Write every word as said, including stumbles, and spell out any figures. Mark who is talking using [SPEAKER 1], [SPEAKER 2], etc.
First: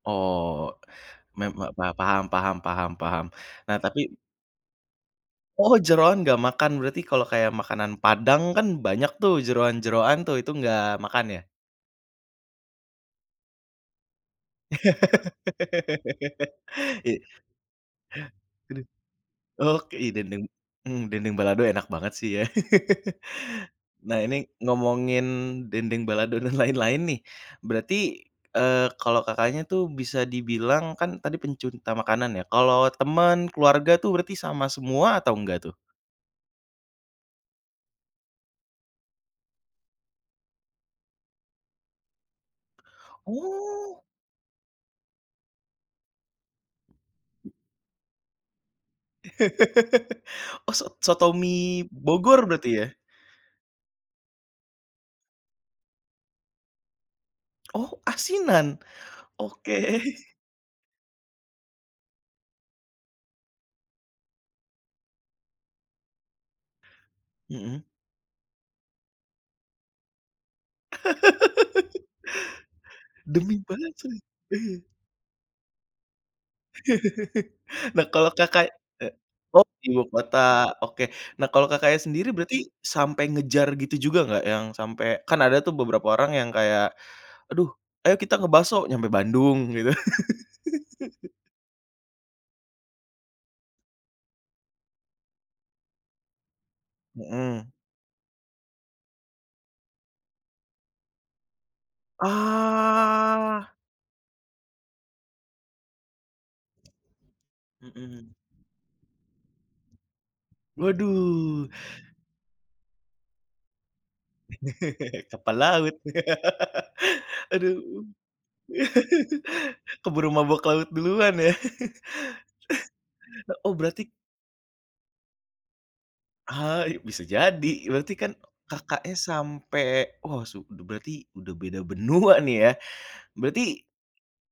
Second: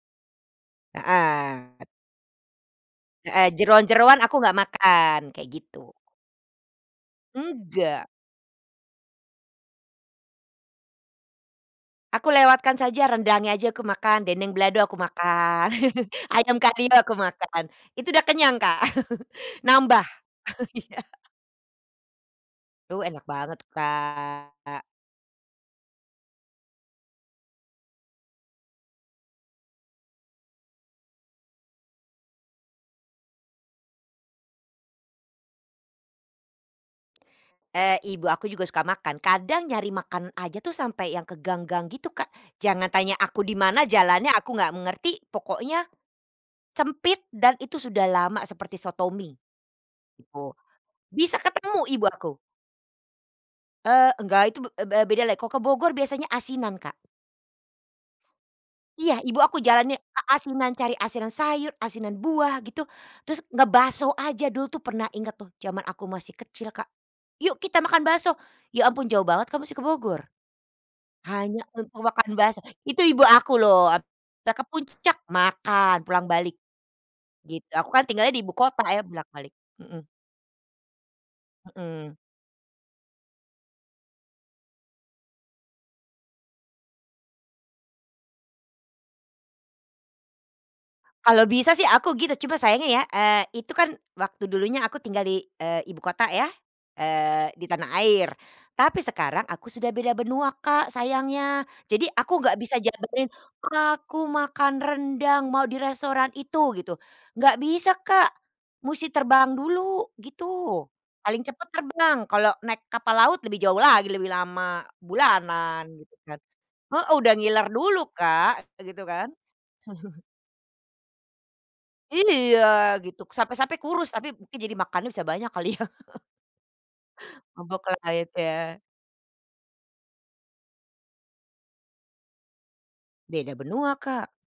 [SPEAKER 1] Oh. Mem
[SPEAKER 2] Heeh.
[SPEAKER 1] ma paham paham paham paham.
[SPEAKER 2] Heeh,
[SPEAKER 1] Nah, tapi
[SPEAKER 2] jeroan-jeroan aku nggak makan, kayak
[SPEAKER 1] Oh,
[SPEAKER 2] gitu.
[SPEAKER 1] jeroan nggak makan? Berarti kalau kayak makanan
[SPEAKER 2] Enggak.
[SPEAKER 1] Padang kan banyak tuh jeroan-jeroan tuh itu nggak makan ya?
[SPEAKER 2] Aku lewatkan saja. Rendangnya aja aku makan, dendeng belado aku makan, ayam kalio aku
[SPEAKER 1] I
[SPEAKER 2] makan. Itu udah kenyang, Kak.
[SPEAKER 1] Aduh. Oke.
[SPEAKER 2] Nambah.
[SPEAKER 1] Ih, dendeng
[SPEAKER 2] Iya.
[SPEAKER 1] mmm, dendeng balado enak banget sih ya.
[SPEAKER 2] Duh, enak banget tuh,
[SPEAKER 1] Nah, ini
[SPEAKER 2] Kak.
[SPEAKER 1] ngomongin dendeng balado dan lain-lain nih. Berarti, eee, kalau Kakaknya tuh bisa dibilang kan tadi pencunta makanan ya. Kalau teman, keluarga tuh berarti sama semua atau nggak tuh?
[SPEAKER 2] Eee, ibu aku juga suka makan, kadang nyari makan aja tuh sampai yang ke gang-gang gitu, Kak. Jangan tanya aku di mana
[SPEAKER 1] Oh.
[SPEAKER 2] jalannya, aku nggak ngerti. Pokoknya sempit dan itu sudah lama seperti soto mi. Gitu.
[SPEAKER 1] Oh, sot soto
[SPEAKER 2] Bisa
[SPEAKER 1] mi,
[SPEAKER 2] ketemu ibu aku.
[SPEAKER 1] Bogor berarti ya?
[SPEAKER 2] Eee, nggak, itu be be bedalah. Kalau ke Bogor biasanya asinan, Kak.
[SPEAKER 1] Oh, asinan?
[SPEAKER 2] Iya, ibu aku jalannya
[SPEAKER 1] Oke.
[SPEAKER 2] a asinan, cari asinan sayur, asinan buah, gitu. Terus ngebakso aja dulu tuh pernah ingat tuh, jaman aku masih kecil, Kak, "Yuk, kita
[SPEAKER 1] Mhm.
[SPEAKER 2] makan bakso!" Ya ampun jauh banget, Kak, musti ke Bogor. Hanya untuk makan bakso, itu ibu
[SPEAKER 1] Demi
[SPEAKER 2] aku loh ap
[SPEAKER 1] bakso?
[SPEAKER 2] kita ke Puncak, makan, pulang balik. Gitu. Aku
[SPEAKER 1] Nah,
[SPEAKER 2] kan
[SPEAKER 1] kalau
[SPEAKER 2] tinggalnya di
[SPEAKER 1] Kakak
[SPEAKER 2] ibukota ya,
[SPEAKER 1] e
[SPEAKER 2] bolak-balik,
[SPEAKER 1] oh,
[SPEAKER 2] mhm.
[SPEAKER 1] ibukota, oke. Nah, kalau Kakaknya
[SPEAKER 2] Mhm.
[SPEAKER 1] sendiri berarti sampai ngejar gitu juga nggak yang sampai kan ada tuh beberapa orang yang kayak, "Aduh, ayo kita nge-bakso." Nyampe Bandung, gitu.
[SPEAKER 2] Kalau bisa sih aku gitu, cuma sayangnya ya, eee, itu kan waktu dulunya aku tinggal di, eee, ibukota ya, eee, di
[SPEAKER 1] Mhm.
[SPEAKER 2] tanah air. Tapi sekarang aku sudah beda benua, Kak, sayangnya. Jadi aku nggak bisa jabanin,
[SPEAKER 1] Ah.
[SPEAKER 2] "Aku makan rendang, mau di restoran itu." Gitu. Nggak bisa, Kak,
[SPEAKER 1] Mhm.
[SPEAKER 2] musti terbang dulu, gitu. Paling
[SPEAKER 1] Waduh.
[SPEAKER 2] cepat terbang, kalau naik kapal laut lebih jauh lagi lebih lama.
[SPEAKER 1] Kapal
[SPEAKER 2] Bulanan,
[SPEAKER 1] laut?
[SPEAKER 2] gitu kan. Heeh, udah ngiler
[SPEAKER 1] Aduh.
[SPEAKER 2] dulu, Kak. Gitu kan.
[SPEAKER 1] Keburu mabuk laut duluan ya.
[SPEAKER 2] Iya, gitu.
[SPEAKER 1] Oh,
[SPEAKER 2] Sampai-sampai
[SPEAKER 1] berarti
[SPEAKER 2] kurus tapi mungkin jadi makannya bisa banyak kali ya.
[SPEAKER 1] Ah, bisa jadi.
[SPEAKER 2] Maboklah
[SPEAKER 1] Berarti kan
[SPEAKER 2] itu ya.
[SPEAKER 1] Kakaknya sampai oh, su udah berarti, udah beda benua nih ya.
[SPEAKER 2] Beda
[SPEAKER 1] Berarti
[SPEAKER 2] benua, Kak.